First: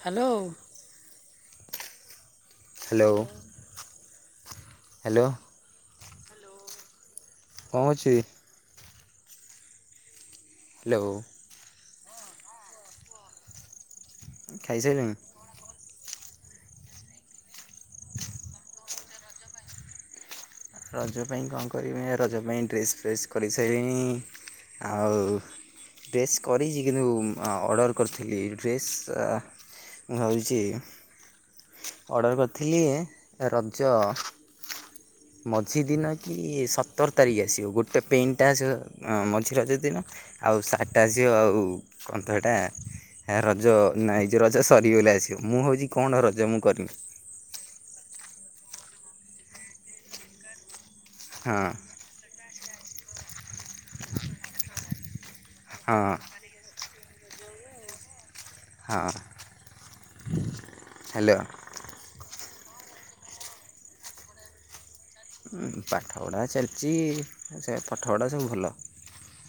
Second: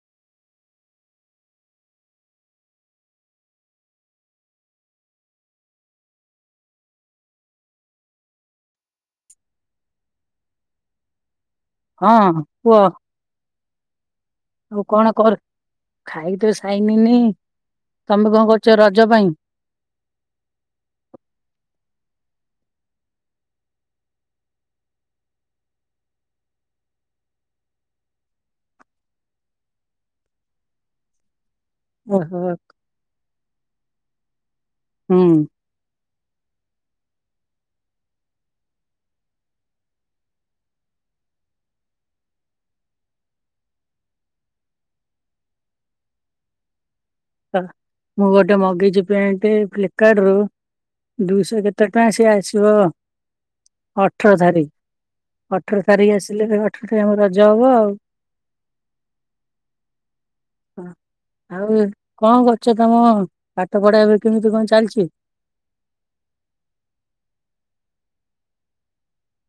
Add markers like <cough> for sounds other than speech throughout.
Hello. Hello hello. କଣ ଅଛି। Hello. ହଁ କୁହ। ଆଉ କଣ ଖାଇସାରିଲଣି? କର ଖାଇ ତ ସାଇନିନି ତମେ କଣ କରୁଛ ରଜ ପାଇଁ। ରଜ ପାଇଁ କଣ କରିବି ରଜ ପାଇଁ ଡ୍ରେସ୍ ଫ୍ରେସ୍ କରିସାରିଲିଣି। ଆଉ ଡ୍ରେସ୍ କରିଛି କିନ୍ତୁ ଅର୍ଡ଼ର କରିଥିଲି ଡ୍ରେସ୍। ମୁଁ ଭାବଛି ଅର୍ଡ଼ର ଓହୋ କରିଥିଲି ରଜ। ହୁଁ। ମଝି ଦିନ କି ସତର ତାରିଖ ଆସିବ ଗୋଟେ ପେନ୍ଟା ଆସିବ ମଝି ରଜ ଦିନ। ଆଉ ସାର୍ଟଟା ଆସିବ ଆଉ କନ୍ତ ହେଟ୍ଟା। ହେ ରଜ ନାଇଁ ଯେ ରଜ ସରିଗଲେ ଆସିବ ମୁଁ ହଉଛି କଣ ରଜ ମୁଁ କରମି। ହ ମୁଁ ଗୋଟେ ମଗିଚି ପ୍ୟାଣ୍ଟ ଫ୍ଲିପକାର୍ଟ ରୁ ଦୁଇଶହ ହଁ। କେତେ। ପସଏ ଆସିବ ଅଠର ତାରିଖ ଅଠର ହଁ ତାରିଖ ଆସିଲେଠ। ସେରେ ଆମ ରଜ ହବ ଆଉ। ହଁ ହ୍ୟାଲୋ। ଆଉ କଣ କରୁଛ ତମ ପାଠ ପଢା ଏବେ କେମିତି କଣ ଚାଲିଛି। ପାଠପଢ଼ା ଚାଲିଛି ସେ ପାଠପଢ଼ା ସବୁ ଭଲ।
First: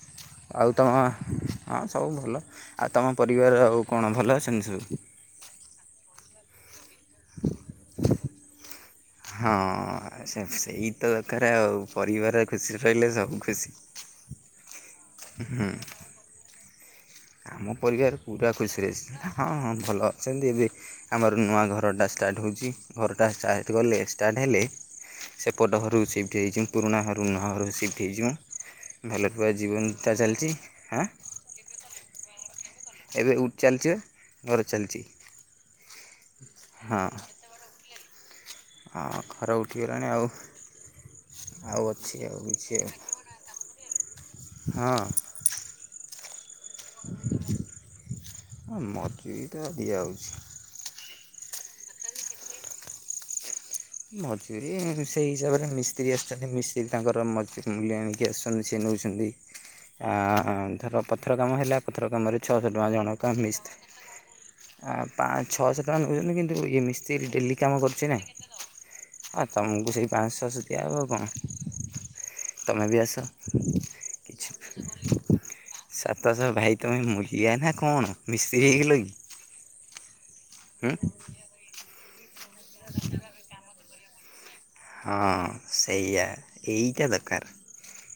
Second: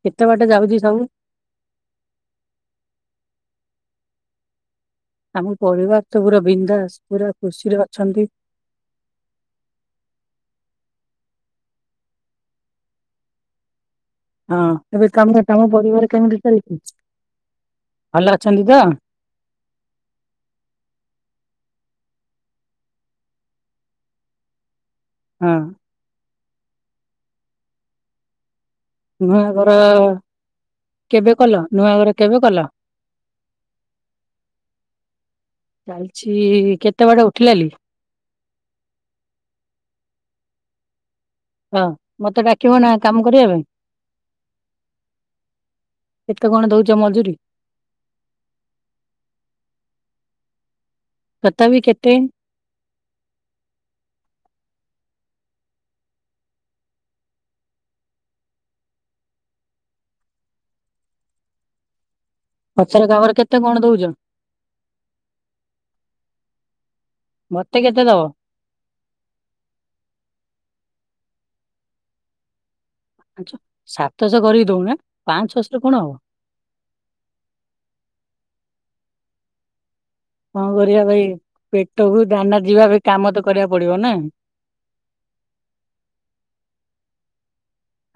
କେତେ ବାଟ ଆଉ ଯାଉଛି ତମ। ସବୁ ହଁ ସବୁ ଭଲ ଆଉ ତମ ପରିବାର ଆଉ କଣ ଭଲ ଅଛନ୍ତି ସବୁ। ଆମ ପରିବାର ତ ପୁରା ବିନ୍ଧାସ ପୁରା ଖୁସିରେ ଅଛନ୍ତି। ହଁ ସେମ୍ ସେଇ ତ ଦରକାର ଆଉ ପରିବାର ଖୁସିରେ ରହିଲେ ସବୁ ଖୁସି। ହଁ ଏବେ କାମ ତମ ପରିବାର କେମିତି ଚାଲିଛି? ଆମ ପରିବାର ଭଲ ପୁରା ଅଛନ୍ତି ତ ଖୁସିରେସି ହଁ ହଁ ଭଲ ଅଛନ୍ତି ଏବେ। ଆମର ନୂଆ ଘରଟା ଷ୍ଟାର୍ଟ ହେଉଛି ଘରଟା ଷ୍ଟାର୍ଟ କଲେ ଷ୍ଟାର୍ଟ ହେଲେ। ହଁ ସେ ପୋଟ ଘରୁ ସିଫ୍ଟ ହେଯିବ ପୁରୁଣା ହାରୁ ନୂହଁ ଘର ସିଫ୍ଟ ହେଇଯିବ। ନୂଆ ଭଲପଆ ଘର ଜୀବନଟା ଚାଲିଛି ହଁ। କେବେ କଲ ନୂଆ ଘର କେବେ କଲ? ଏବେ ଉଠ ଚାଲିଛି ବା ଘର ଚାଲିଛି। ଚାଲିଛି ହଁ କେତେବେଡେ ଉଠିଲା ଲି ହଁ ଖର ଉଠିଗଲାଣି ଆଉ। ହଁ ଆଉ ଅଛି ମତେ ଆଉ ଡାକିବ ବିଛି ଆଉ ନା କାମ କରିବା ପାଇଁ? ହ କେତେ କଣ ଦଉଛ ମଜୁରୀ? କ ମଜୁରିତ ଦିଆହଉଛି। କଥା ବିି କେତେ। ମଜୁରୀ ସେଇ ହିସାବରେ ମିସ୍ତ୍ରୀ ଆସିଛନ୍ତି ମିସ୍ତ୍ରୀ ତାଙ୍କର ମଜ ମୂଲ୍ୟ ଆ। କି ଆସୁଛନ୍ତି ସି ନେଉଛନ୍ତି ଆ ଧର ପଥର କାମ ହେଲା। ପଥର କାମରେ ଛଅଶହ ଟଙ୍କା ପଛର ଜଣ କାମରେ କା କେତେ କଣ ଦଉଛ? ମିିଶଥାଏ। ଆ ପା ଛଅଶହ ଟଙ୍କା ନେଉଛନ୍ତି କିନ୍ତୁ ଇଏ ମିସ୍ତ୍ରୀ ଡେଲି ମତେ କାମ କେତେ କରୁଛି ନା। ଦବ ହଁ ତମକୁ ସେଇ ପାଞ୍ଚଶଛଅଶ ଦିଆବ ଆଉ କଣ ତମେ ବି ଆସ। ଆଛ ସାତଶହ କରିକି ଦଉନା ପାଞ୍ଚ ଛଶହ ରେ କଣ ହବ। ତସ ଭାଇ। ତମେ ମୁଲିଆ ନା କଣ ମିସି ହେଇଗଲକି କଣ କରିବା ଭାଇ ପେଟକୁ ଦାନା ଯିବା ବି କାମ ତ କରିବାକୁ ପଡିବ ନା ହଁ ସେଇଆ ଏଇଟା ଦରକାର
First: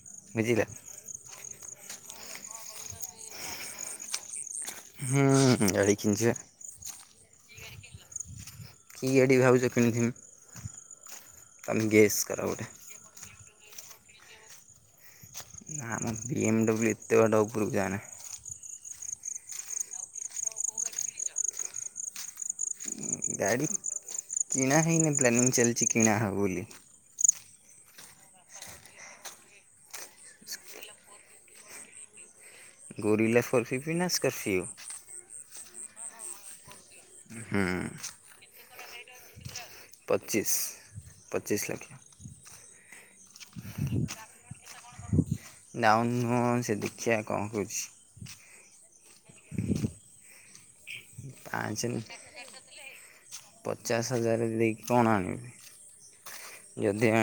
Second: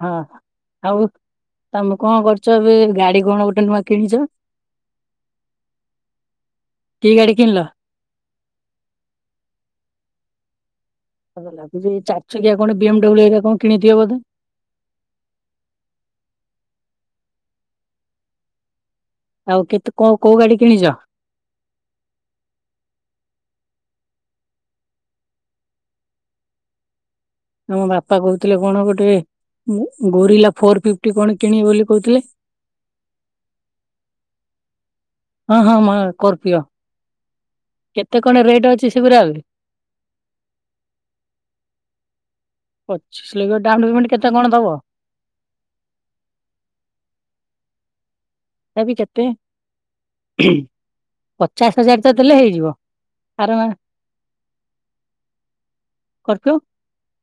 ହଁ ବୁଝିଲ। ଆଉ ତମେ କଣ କରୁଛ ଏବେ ଗାଡି କଣ ଗୋଟେ ନୂଆ କିଣିଛ? ହୁଁ ହୁ ଗାଡି କିଣିଛି ବା। କି ଗାଡ଼ି କିଣିଲ? କିଏଡ଼ି ଭାଉଜ କିଣିଥମି ମତେ ଲାଗୁଛି ଚାରି କର ଚକିଆ ଗୋଟେ। କଣ ବି ଏମ୍ ଡବ୍ଲୁ ହରିକା କଣ କିଣିିଥିବ ବଧେ ନାମଁ ବି ଏମ୍ ଡ ବ୍ଲୁଏତେ ବାଟ ଉପରକୁ ଯାଆନା ଆଉ କେତେ କ କୋଉ ଗାଡି କିଣିଛ? ଗାଡ଼ି କିଣା ହେଇନି ପ୍ଲାନିଂ ଚାଲିଛି କିଣାହବ ବୋଲି ଆମ ବାପା କହୁଥିଲେ କଣ ଗୋଟେ ମୁଁ ଗୋରିଲା ଫୋର ଫିଫ୍ଟି କଣ କିଣିବି ବୋଲି କହୁଥିଲେ ଗୋରିଲା ଫର ଫିିବି ନା ସ୍କଫିଉ ହଁ ହଁ ମା କରପିଓ ହୁ କଣ ରେଟ୍ ଅଛି ସେଉରା ଆହୁରି ପଚିଶ ପଚିଶ ଲଖ୍ୟା ପଚିସି ଲକ୍ଷ୍ୟା ଡାଉନ୍ <unintelligible> କେତେ କଣ ଦବ ନଉ ନୁହଁ ସେ ଦେଖିଆ କଣ କରୁଛି ତଥାବି କେତେ ପଚାଶ ପାଞ୍ଚ ହଜାର ତ ଦେଲେ ହେଇଯିବ ଆର ପଚାଶ ହଜାର ଦେଇକି କଣ ଆଣିବି? କରଛୁ ଯଦି ଏ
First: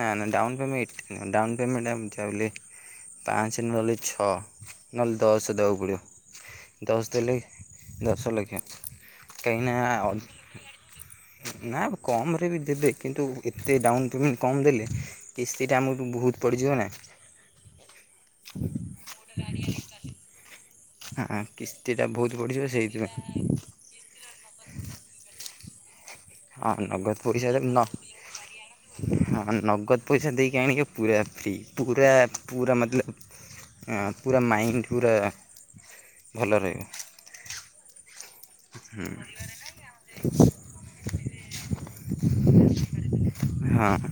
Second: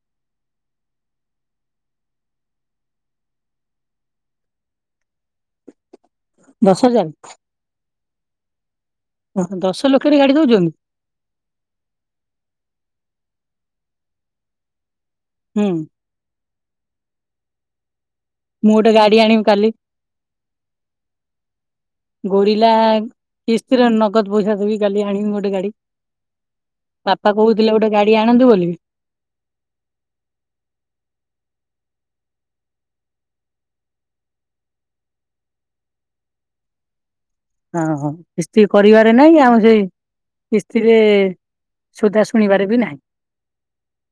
ନା ନା ଡାଉନ ପେମେଣ୍ଟ ଏଠି ନୁହେଁ ଡାଉନ୍ ପେମେଣ୍ଟମତି ବୋଲି ପାଞ୍ଚ ନହେଲେ ଛଅ ନହେଲେ ଦଶ ଦବାକୁ ପଡିବ ଦଶ ହଜାର ଦଶ ଲକ୍ଷ କାହିଁକି ନା ଦଶ ଲକ୍ଷରେ ଗାଡି ଦଉଛନ୍ତି ଅ ନା କମରେ ବି ଦେବେ କିନ୍ତୁ ଏତେ ଡାଉନ୍ ପେମେଣ୍ଟ କମ ଦେଲେ ହୁଁ କିସ୍ତିଟା ଆମକୁ ବହୁତ ପଡ଼ିଯିବ ନା ମୁଁ ଗୋଟେ ଗାଡି ଆଣିବି କାଲି ହଁ କିସ୍ତି ଟା ବହୁତ ପଡିିଯିବ ସେଇଥିପାଇଁ କତ ପଇସା ଦେବି କାଲି ଆଣିବି ଗୋଟେ ଗାଡି ହଁ ନଗଦ ବାପା ପଇସା କହୁଥିଲେ ନ ଗୋଟେ ଗାଡି ଆଣନ୍ତୁ ବୋଲି ହଁ ନଗଦ ପଇସା ଦେଇକି ଆଣିକି ପୁରା ଫ୍ରି ପୁରା ପୁରା ମ ଆଁ ପୁରା ମାଇଣ୍ଡ ପୁରା ଭଲ ରହିବ। ହଁ ହଁ କିସ୍ତି କରିବାରେ ନାଇଁ ଆମ ଜେଇ କି ସ୍ତିରେ ସୁଧା ଶୁଣିବାରେ ବି ନାହିଁ। ହଁ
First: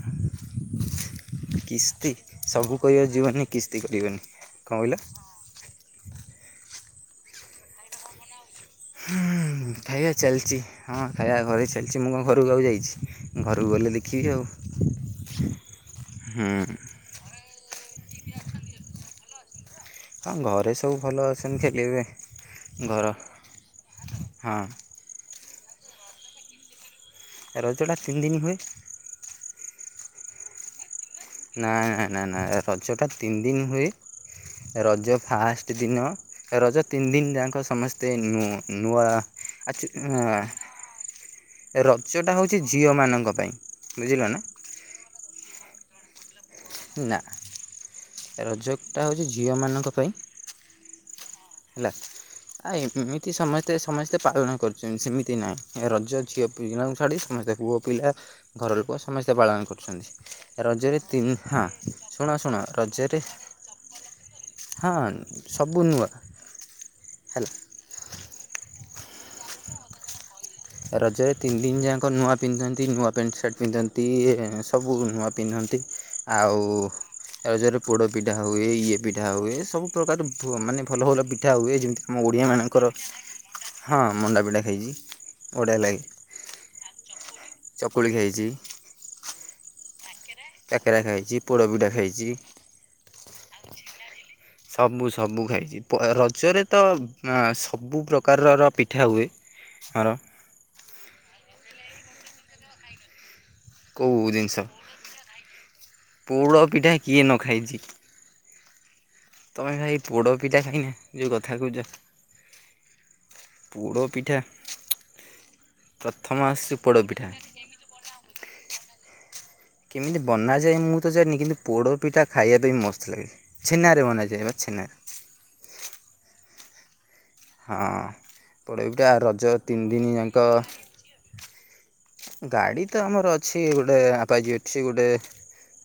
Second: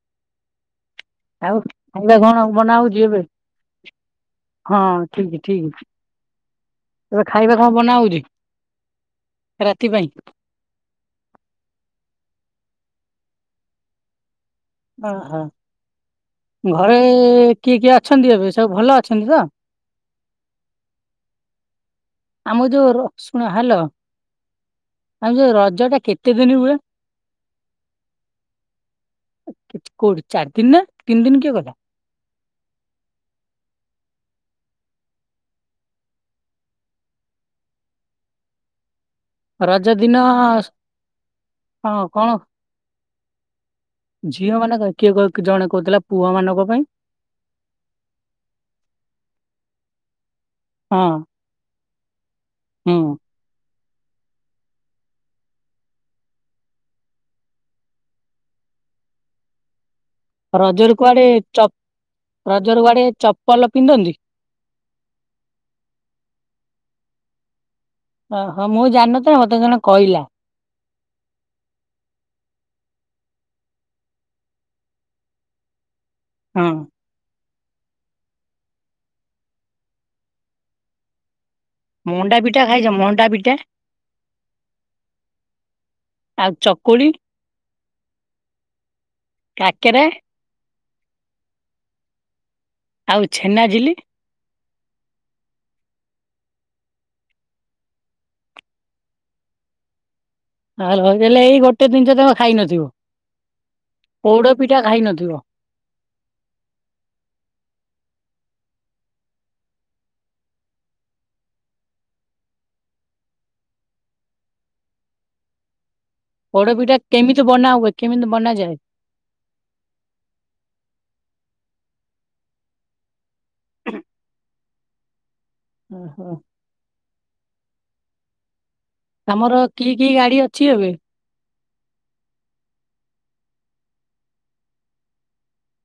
ଆଉ କିସ୍ତି ଖାଇବା କଣ ବନା ସବୁ ହଉଛି କହିର ଏବେ? ଯିବନି କିସ୍ତି କରିବନି। କ'ଣ ହଁ କହିଲ ଠିକ ଠିକ ଏବେ ଖାଇବା କଣ ବନା ହଉଛି? ରାତି ପାଇଁ? ଖାଇଆ ଚାଲିଛି। ହଁ ଖାଇବା ଘରେ ଚାଲିଛି ମୁଁ କଣ ଘରକୁ ଆଉ ଯାଇଛି ଘରକୁ ଗଲେ ଦେଖିବି ଆଉ। ଓହୋ ଘରେ କିଏ କିଏ ଅଛନ୍ତି ଏବେ ସବୁ ଭଲ ଅଛନ୍ତି ତ? ହଁ ଘରେ ସବୁ ଭଲ ଅଛନ୍ତି କେଲେବି ଆମ ଯୋଉ ର ଶୁଣ ହ୍ୟାଲୋ ହଁ ଆମ ଯୋଉ ରଜ ଟା କେତେ ଦିନ ହୁଏ? ରଜଟା ତିନ ଦିନ ହୁଏ। କିଛି କୋଉଠି ଚାରି ଦିନ ନା ତିନି ଦିନ କିଏ ନା କଲା? ନା ନା ନା ରଜଟା ତିନି ଦିନ ହୁଏ ରଜ ଫାଷ୍ଟ ଦିନ ରଜ ତିନି ଦିନ ଯାକ ସମସ୍ତେ ନୂ ନୂଆ ଆଛ ରଜ ଦିନ ହଁ ରଜ କଣ ଟା ହଉଛି ଝିଅ ମାନଙ୍କ ପାଇଁ। ବୁଝିଲ ନା ଝିଅ ମାନେ କିଏ ଜଣେ କହୁଥିଲା ପୁଅ ମାନଙ୍କ ପାଇଁ। ନା ରଜଟା ହେଉଛି ଝିଅମାନଙ୍କ ପାଇଁ। ହଁ ହେଲା ଆ ଏ ହୁଁ ଏମିତି ସମସ୍ତେ ମତେ ସମସ୍ତେ ପାଳନ କରୁଛନ୍ତି ସେମିତି ନାହିଁ ରଜ ଝିଅ ପିଲାଙ୍କୁ ଛାଡ଼ି ସମସ୍ତେ ପୁଅ ପିଲା ଘର ଲୋକ ସମସ୍ତେ ପାଳନ କରୁଛନ୍ତି। ରଜରେ କୁଆଡେ ତିନି ହଁ ଚ ଶୁଣ ଶୁଣ କୁଆଡେ ରଜରେ ଚପଲ ପିନ୍ଧନ୍ତି? ହଁ ସବୁ ନୂଆ। ହେଲା ଓହୋ ମୁଁ ଜାଣିନେଇତ ମତେ ଜଣେ କଇଲା। ରଜରେ ତିନି ଦିନ ଯାକ ନୂଆ ପିନ୍ଧନ୍ତି ନୂଆ ପ୍ୟାଣ୍ଟ୍ ସାର୍ଟ ପିନ୍ଧନ୍ତି ସବୁ ନୂଆ ପିନ୍ଧନ୍ତି ଆଉ ହଁ ରଜରେ ପୋଡ ପିଠା ହୁଏ ଇଏ ପିଠା ହୁଏ ସବୁ ପ୍ରକାର ମାନେ ଭଲ ଭଲ ପିଠା ହୁଏ ଯେମ ଆମ ମଣ୍ଡା ପିଠା ଖାଇଛ ଓଡ଼ିଆମାନଙ୍କର ମଣ୍ଡା ପିଠା? ହଁ ମଣ୍ଡାପିଠା ଖାଇଚି। ବଢିଆ ଲାଗେ ଆଉ ଚକୁଳି ଚକୁଳି ଖାଇଛି। କାକେରା କାକେରା ଖାଇଛି ପୋଡ଼ପିଠା ଖାଇଛି। ଆଉ ଛେନାଝିଲି ହ ସବୁ ସବୁ ଖାଇଛି ରଜରେ ତ ଆଁ ସବୁ ପ୍ରକାରର ପିଠା ହୁଏ। ସାର <unintelligible> ଏଇ ଗୋଟେ ଜିନିଷ ତମେ ଖାଇନଥିବ କୋଉ ଜିନିଷ ନଥିବ ପୋଢପିଠା କିଏ ନଖାଇଚି ତମେ ଭାଇ ଏଇ ପୋଡ ପିଠା ଖାଇନି ଯୋଉ କଥା କହୁଛ ପୋଡ଼ପିଠା ଚୁ ଚୁ ପୋଡପିଠା କେମିତି ବନାହୁଏ କେମିତି ବନାଯାଏ? କେମିତି ବନାଯାଏ ମୁଁ ତ ଜାଣିନି କିନ୍ତୁ ପୋଡ଼ପିଠା ଖାଇବାପାଇଁ ମସ୍ତ ଲାଗେ। ଛେନାରେ ବନାଯାଏ ବା ଛେନାରେ। ଓ ହୋ ହଁ ପୋଡପିଠା ତମର ରଜ ତିନି କି କି ଦିନ ଗାଡି ଯାକ ଅଛି ଏବେ ଗାଡି ତ ଆମର ଅଛି ଗୁଟେ ଆପାଜି ଅଛି। ଗୁଟେ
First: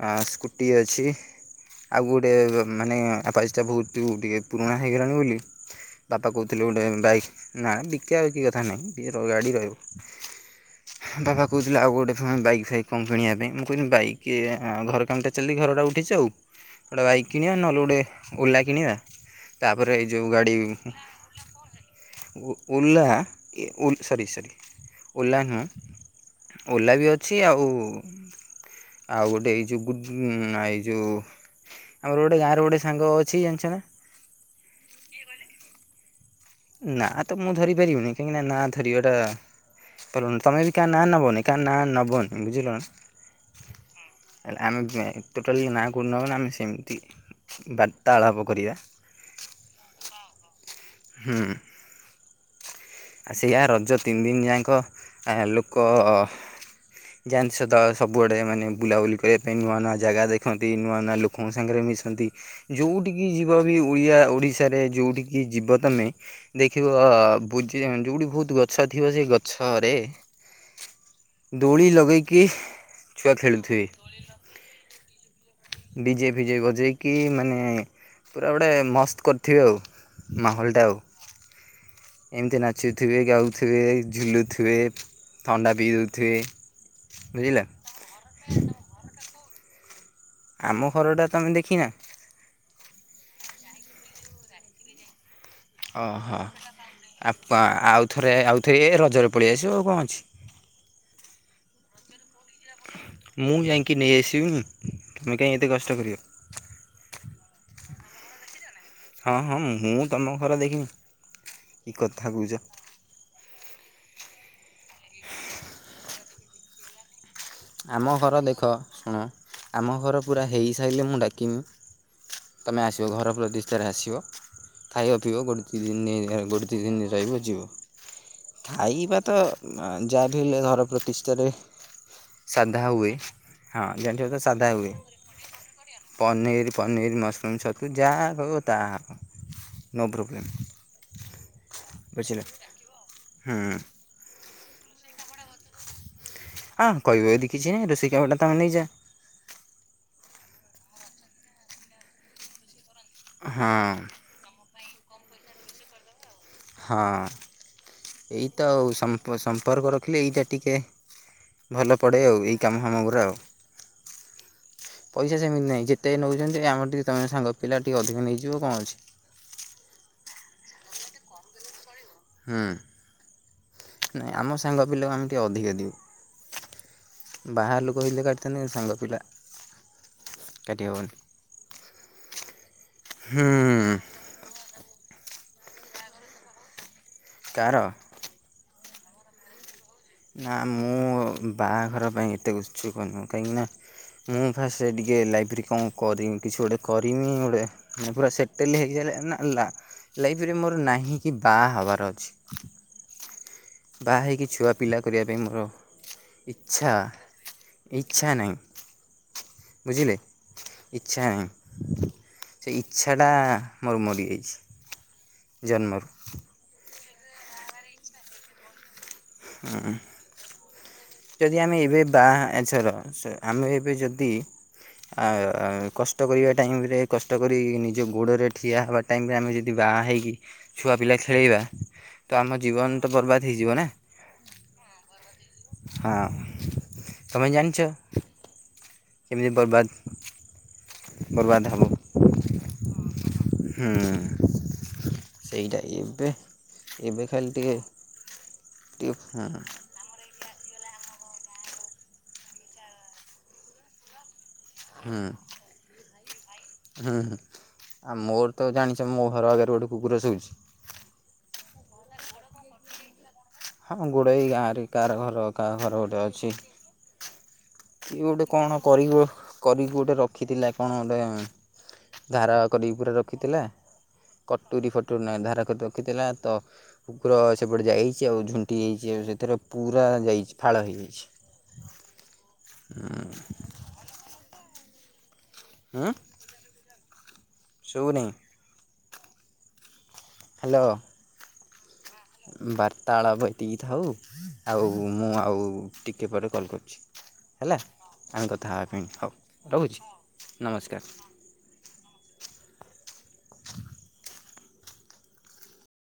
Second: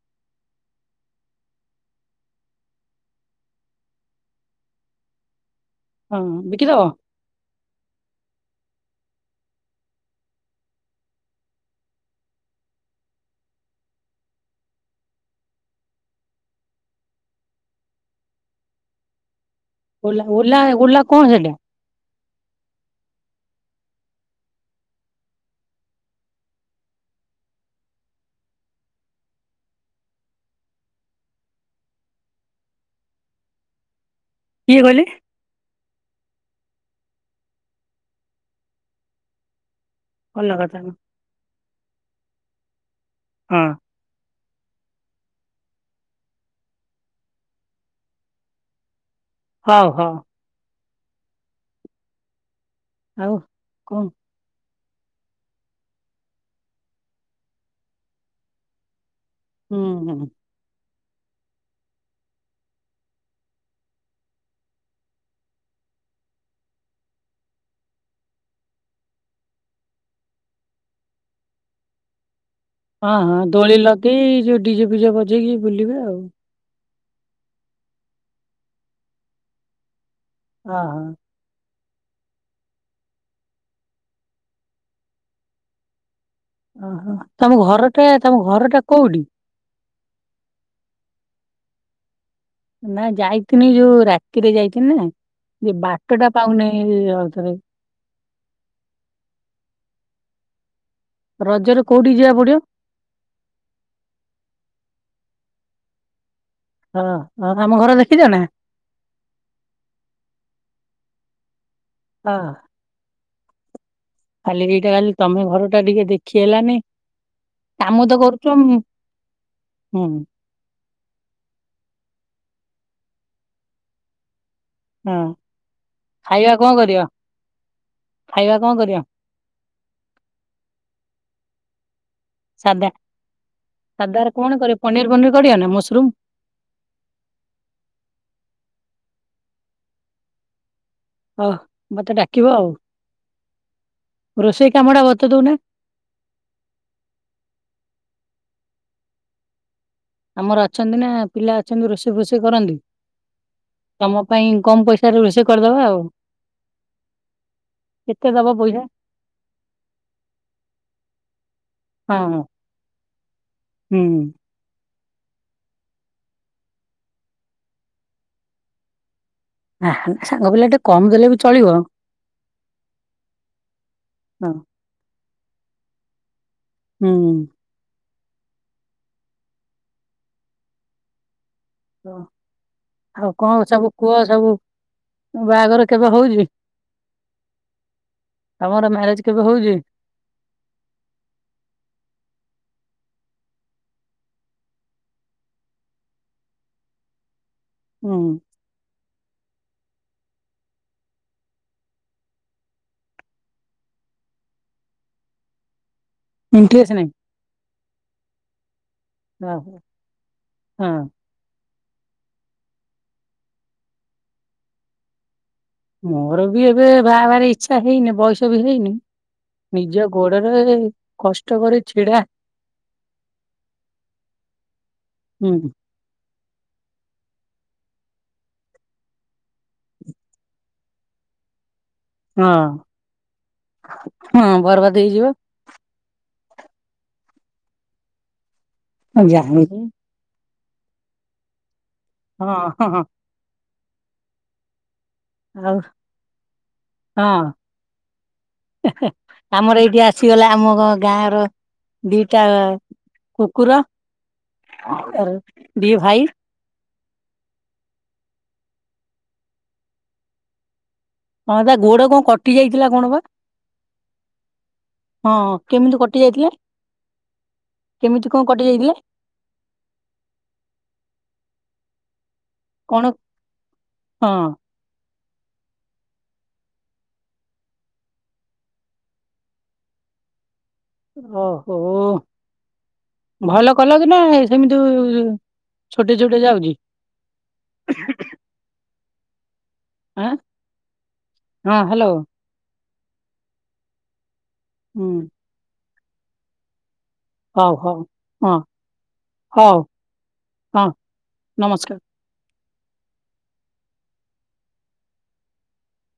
ଆ, ସ୍କୁଟି ଅଛି। ଆଉ ଗୁଟେ ମାନେ ଆପାଜି ଟା ବହୁତୁ ଟିକେ ପୁରୁଣା ହେଇଗଲାଣି ବୋଲି ହଁ ବାପା କହୁଥିଲେ ବିକିଦବ ଗୋଟେ ବାଇକ୍ ନା ବିକାବିକି କଥା ନାହିଁ ସିଏ ର- ଗାଡ଼ି ରଇବ। ବାପା କହୁଥିଲେ ଆଉ ଗୋଟେ ପୁଣି ବାଇକ୍ ଫାଇକ କଣ କିଣିବା ପାଇଁ। ମୁଁ କଇନି ବାଇକି ଆ, ଘର କାମଟା ଚାଲି ଘରଟା ଉଠିଛି ଆଉ, ଗୋଟେ ବାଇକ୍ କିଣିବା ନହେଲେ ଗୋଟେ ଓଲା କିଣିବା। ତାପରେ ଏ ଓଲା ଯୋଉ ଗାଡ଼ି ଓଲା ଓଲା କଣ ସେଟା ଉ, ଉଲା ଏ ଉ, ସରି ସରି ଓଲା ନୁହଁ। ଓଲା ବି ଅଛି ଆଉ ଆଉ ଗୋଟେ ଏଇ ଯୋଉ ଗୁଜୁ ଉଁ, ଆ, ଏଇ ଯୋଉ ଆମର ଗୋଟେ ଗାଁରେ ଗୋଟେ ସାଙ୍ଗ ଅଛି ଜାଣିଛନା? କିଏ କହିଲେ? ନାଁ ତ ମୁଁ ଧରି ପାରିବି ନାଇଁ। କାଇଁକିନା ନାଁ ଧରିବାଟା ଭଲ ନୁ, ତୋମେ ବି କା ନାଁ ନବନି। ତା ନାଁ ନବନି ବୁଝିଲନା। ହଁ। ହେଲେ ଆମେ ଯେ ଟୋଟାଲି ନାଁ କୁ ନବାନି ଆମେ ସେମିତି ବାର୍ତ୍ତାଳାପ କରିବା। ହଉ, ହଉ। ହୁଁ, ଆ, ଆଉ ସେଇଆା ରଜ କଣ ତିନି ଦିନ ଯାଙ୍କ ଆ, ଲୋକ ଯାଆନ୍ତି ସଦା ସବୁଆଡେ ମାନେ ବୁଲାବୁଲି କରିବା ପାଇଁ ନୂଆ ହୁଁ ନୂଆ ଜାଗା ହୁଁ ଦେଖନ୍ତି। ନୂଆ ନୂଆ ଲୋକଙ୍କ ସାଙ୍ଗରେ ମିଶନ୍ତି। ଯୋଉଠିକି ଯିବ ବି ଓଡିଆ ଓଡିଶାରେ ଯୋଉଠିକି ଯିବ ତୋମେ ଦେଖିବ ବୁଜି ଯୋଉଠି ବହୁତ ଗଛ ଥିବ ସେ ଗଛରେ ଦୋଳି ଲଗେଇକି ହଁ, ଛୁଆ ହଁ ଦୋଳି ଖେଳୁଥିବେ ଲଗେଇ ଯୋଉ ଡିଜେ ଫିଜେ ବଜ ଡିଜେ ଫିଜେ ବଜେଇ କି ମାନେ ପୁରା ଗୋଟେ ମସ୍ତ କରିଥିବେ ଆଉ। ମାହୋଲ ହଁ ଟା ଆଉ। ହଁ ଏମିତି ନାଚୁଥିବେ, ଗାଉଥିବେ, ଝୁଲୁଥିବେ, ଥଣ୍ଡା ପିଉଥିବେ। ଓହୋ, ତୋମ ଘରଟା, ତୋମ ଘରଟା କୋଉଟି? ଆମ ଘରଟା ତୋମେ ଦେଖି ନା? ନା ଯାଇଥିନି ଯୋଉ ରାତିରେ ଯାଇଥିନି ନା ଯେ ବାଟ ଟା ଓହୋ ପାଉନି ଆଉଥରେ। ଆଉ ଥରେ ଆଉଥରେ ଏ ରଜରେ ପଳେଇ ଆସିବ ଆଉ କଣ ଅଛି। ରଜରେ କୋଉଠିକି ଯିବାକୁ ପଡିବ? ମୁଁ ଯାଇକି ନେଇଆସିବି। ତୁମେ କାଇଁ ଏତେ କଷ୍ଟ କରିବ। ହଁ ନନେ ଆମ ଘର ଦେଖିଚ ନା? ହଁ, ହଁ ମୁଁ ତୋମ ଘର ଦେଖିନି କି କଥା ହଁ କହୁଚ। ଖାଲି ଏଇଟା ଖାଲି ତୋମ ଘର ଟା ଟିକେ ଦେଖି ହେଲାନି। କାମ ଆମ ତ ଘର କରୁଛ ଦେଖ ହୁଁ ଶୁଣ ଆମ ହୁଁ, ଘର ପୁରା ହେଇସାଇଲେ ମୁଁ ଡାକିମି। ତୋମେ ଆସିବ ଘର ପ୍ରଦିଷ୍ଠାରେ ଆସିବ। ହଁ ଖାଇବ ପିିଇବ ଗୋଟ ଦି ଦିନେ ଏ ଖାଇବା ଗୋଟେ କଣ ଦି କରିବ ଦିନି ରହିବ ଯିବ। ଖାଇବା କଣ କରିବ? ଖାଇବା ତ ଅଆଁ, ଯା ବି ହେଲେ ଘର ପ୍ରତିଷ୍ଠାରେ ସାଧା ହୁଏ। ହଁ ଜାଣିଥିବ ସାଧାରେ ତ କଣ ସାଧା କରିବ ହୁଏ। ପନିର ଫନିର କରିବ ନା ମସରୁମ ପନିର୍ ପନିର୍, ମସରୁମ୍, ଛତୁ ଯାହା କହିବ ତାହା ହେବ ନୋ ପ୍ରୋବ୍ଲେମ୍। ଓହୋ! ମୋତେ ବୁଝିଲେ। ଡାକିବ ଆଉ, ହୁଁ ରୋଷେଇ କାମ ଟା ମୋତେ ଦଉନା। ହଁ କହିବ ଯଦି କିଛି ନାହିଁ ରୋଷେଇ କାମଟା ତୋମେ ନେଇଯା। ଆମର ଅଛନ୍ତି ନା ପିଲା ଅଛନ୍ତି ରୋଷେଇ ଫୋଷେଇ କରନ୍ତି। ହଁ। ତମ ପାଇଁ କମ ପଇସାରେ ରୋଷେଇ କରିଦବା ଆଉ। ହଁ କେତେ ଏଇ ଦବ ତ ପଇସା ଆଉ ସମ୍ପ ସମ୍ପର୍କ ରଖିଲେ ଏଇଟା ଟିକେ ଭଲ ହଁ ପଡ଼େ ହଁ। ଆଉ, ଏଇ କାମ ଫାମ ଗୁରାକ। ହୁଁ ପଇସା ସେମିତି ନାହିଁ ଯେତେ ନେଉଚନ୍ତି ଆମର ଟିକେ ତମେ ସାଙ୍ଗ ପିଲା ଟିକେ ଅଧିକ ନେଇଯିବ କଁ ଅଛି। ଆଃ ସାଙ୍ଗ ପିଲାଟେ କମ୍ ଦେଲେ ବି ଚଳିବ। ହୁଁ ନାଇଁ ଆମ ହଁ ସାଙ୍ଗ ପିଲା ଆମେ ଟିକେ ଅଧିକା ଦୋଉ। ହୁଁ। ବାହାର୍ ଲୋକ ହେଇଥିଲେ କାଟିଥାନ୍ତି ସାଙ୍ଗ ପିଲା କାଟି ହବନି। ଓ ଆଉ କଁ ସବୁ ହୁଁ କୁହ ସବୁ ବାହାଘର କେବେ ହୋଉଚି? କାହାର? ତମର ମ୍ୟାରେଜ୍ କେବେ ହଉଚି? ନା ମୁଁ ବାହାଘର ପାଇଁ ଏତେ ଉତ୍ସୁକ ନୁହଁ କାହିଁକି ନା ମୁଁ ଫାଷ୍ଟ୍ ଟିକେ ଲାଇଫିରେ କଁ କରିମି କିଛି ଗୋଟେ କରିମି ଗୋଟେ। ମୁଁ ହୁଁ ପୁରା ସେଟେଲ୍ ହେଇସଲେ ନା ଲା ଲାଇଫିରେ ମୋର ନାହିଁ କି ବା ହବାର ଅଛି। ବା ହେଇକି ଛୁଆ ପିଲା କରିବା ପାଇଁ ମୋର ଇଚ୍ଛା ଇଣ୍ଟରେଷ୍ଟ ଇଚ୍ଛା ନାହିଁ। ନାହିଁ ବୁଝିଲେ ହଁ। ଇଛା ହିଁ ସେ ଇଚ୍ଛାଟା ମୋର ମରିଯାଇଚି ଜନ୍ମ ମୋର ବି ଏବେ ବାହା ହେବାରେ ଇଛା ହେଇନି ବୟସ ବି ହେଇନି ନିଜ ଗୋଡରେ କଷ୍ଟ ଯଦି ଆମେ କରି ଏବେ ଛିଡା ବାହା ଆଛାର ଆମେ ଏବେ ଯୋଦି ଆ ହୁଁ କଷ୍ ଟ କରିବା ଟାଇମ୍ ରେ କଷ୍ଟ କରି ନିଜ ଗୋଡ଼ରେ ଠିଆ ହେବା ଟାଇମ୍ ରେ ଆମେ ଯଦି ବା ହେଇକି ଛୁଆ ପିଲା ଖେଳେଇବା ତ ହଁ ଆମ ଜୀବନ୍ ତ ବର୍ବାଦ ହେଇଯିବ ନା। ହଁ ବର୍ବାଦ୍ ହେଇଯିବ। ହଁ ତମେ ଜାଣଚ? ଏମିତି ଜାଣିଛି ବର୍ବାଦ ବର୍ବାଦ ହେବ। ହଁ ହଁ ହଁ। ହୁଁ। ଆଉ ସେଇଟା ଏବେ ଏବେ ହଁ ଖାଲି ଟିକେ ସେ ହେ ଟିକେ ହୁଁ ଆମର ଏଇଠି ଆ ସିଗଲା ଆମ ଘ ଗାଁ ର ଦିଟା କୁକୁର। ହୁଁ ଦି ଭାଇ ହୁଁ ହୁଁ ଆଉ ମୋର ତ ଜାଣିଚ ମୋ ଘର ଆଗରେ ଗୋଟେ କୁକୁର ଶୋଉଛି। ହଁ ତା ଗୋଡ କଁ କଟି ଯାଇଥିଲା କଣ ପା? ହଁ ଗୋଡ଼େ ଏ ଗାଁରେ କାହାର ଘର କାହା କେମିତି ଘର କଟି ଗୋଟେ ଯାଇଥିଲା ଅଛି। କି କେମିତି ଗୋଟେ କଟି କଣ ଯାଇଥିଲା କରିକି ଓ କରିକି ଗୋଟେ ରଖିଥିଲା କଣ ଗୋଟେ ଧାର କ କରିକି କଣ ପୁରା ରଖିଥିଲା ହଁ କଟୁରୀ ଫଟୁରୀ ନାଇ ଧାର କରି ରଖିଥିଲା ତ କୁକୁର ସେପଟେ ଯାଇଚି ଆଉ ଝୁଣ୍ଟି ହେଇଚି ଆଉ ସେଥିରେ ପୁରା ଯାଇଚି ଫାଳ ହେଇ। ଓହୋ, ଭଲ କଲ କି ନା ସେମିତି ଛୋଟଇ ଛୋ ଏ ଯାଉଚି। ଶୋଉନେଇ। ଆଁ ହେଲୋ ହଁ ହ୍ୟାଲୋ ବାର୍ତ୍ତାଳ ବ ଏତିକି ଥାଉ। ଆଉ ହୁଁ ମୁଁ ଆଉ ଟିକେ ପରେ କଲ୍ କରୁଚି। ହଉ ହେଲା ହଉ ଆମେ ହଁ କଥା ହବା ପାଇଁ ହୋଉ ରହୁଛି ନମସ୍କାର୍। ନମସ୍କା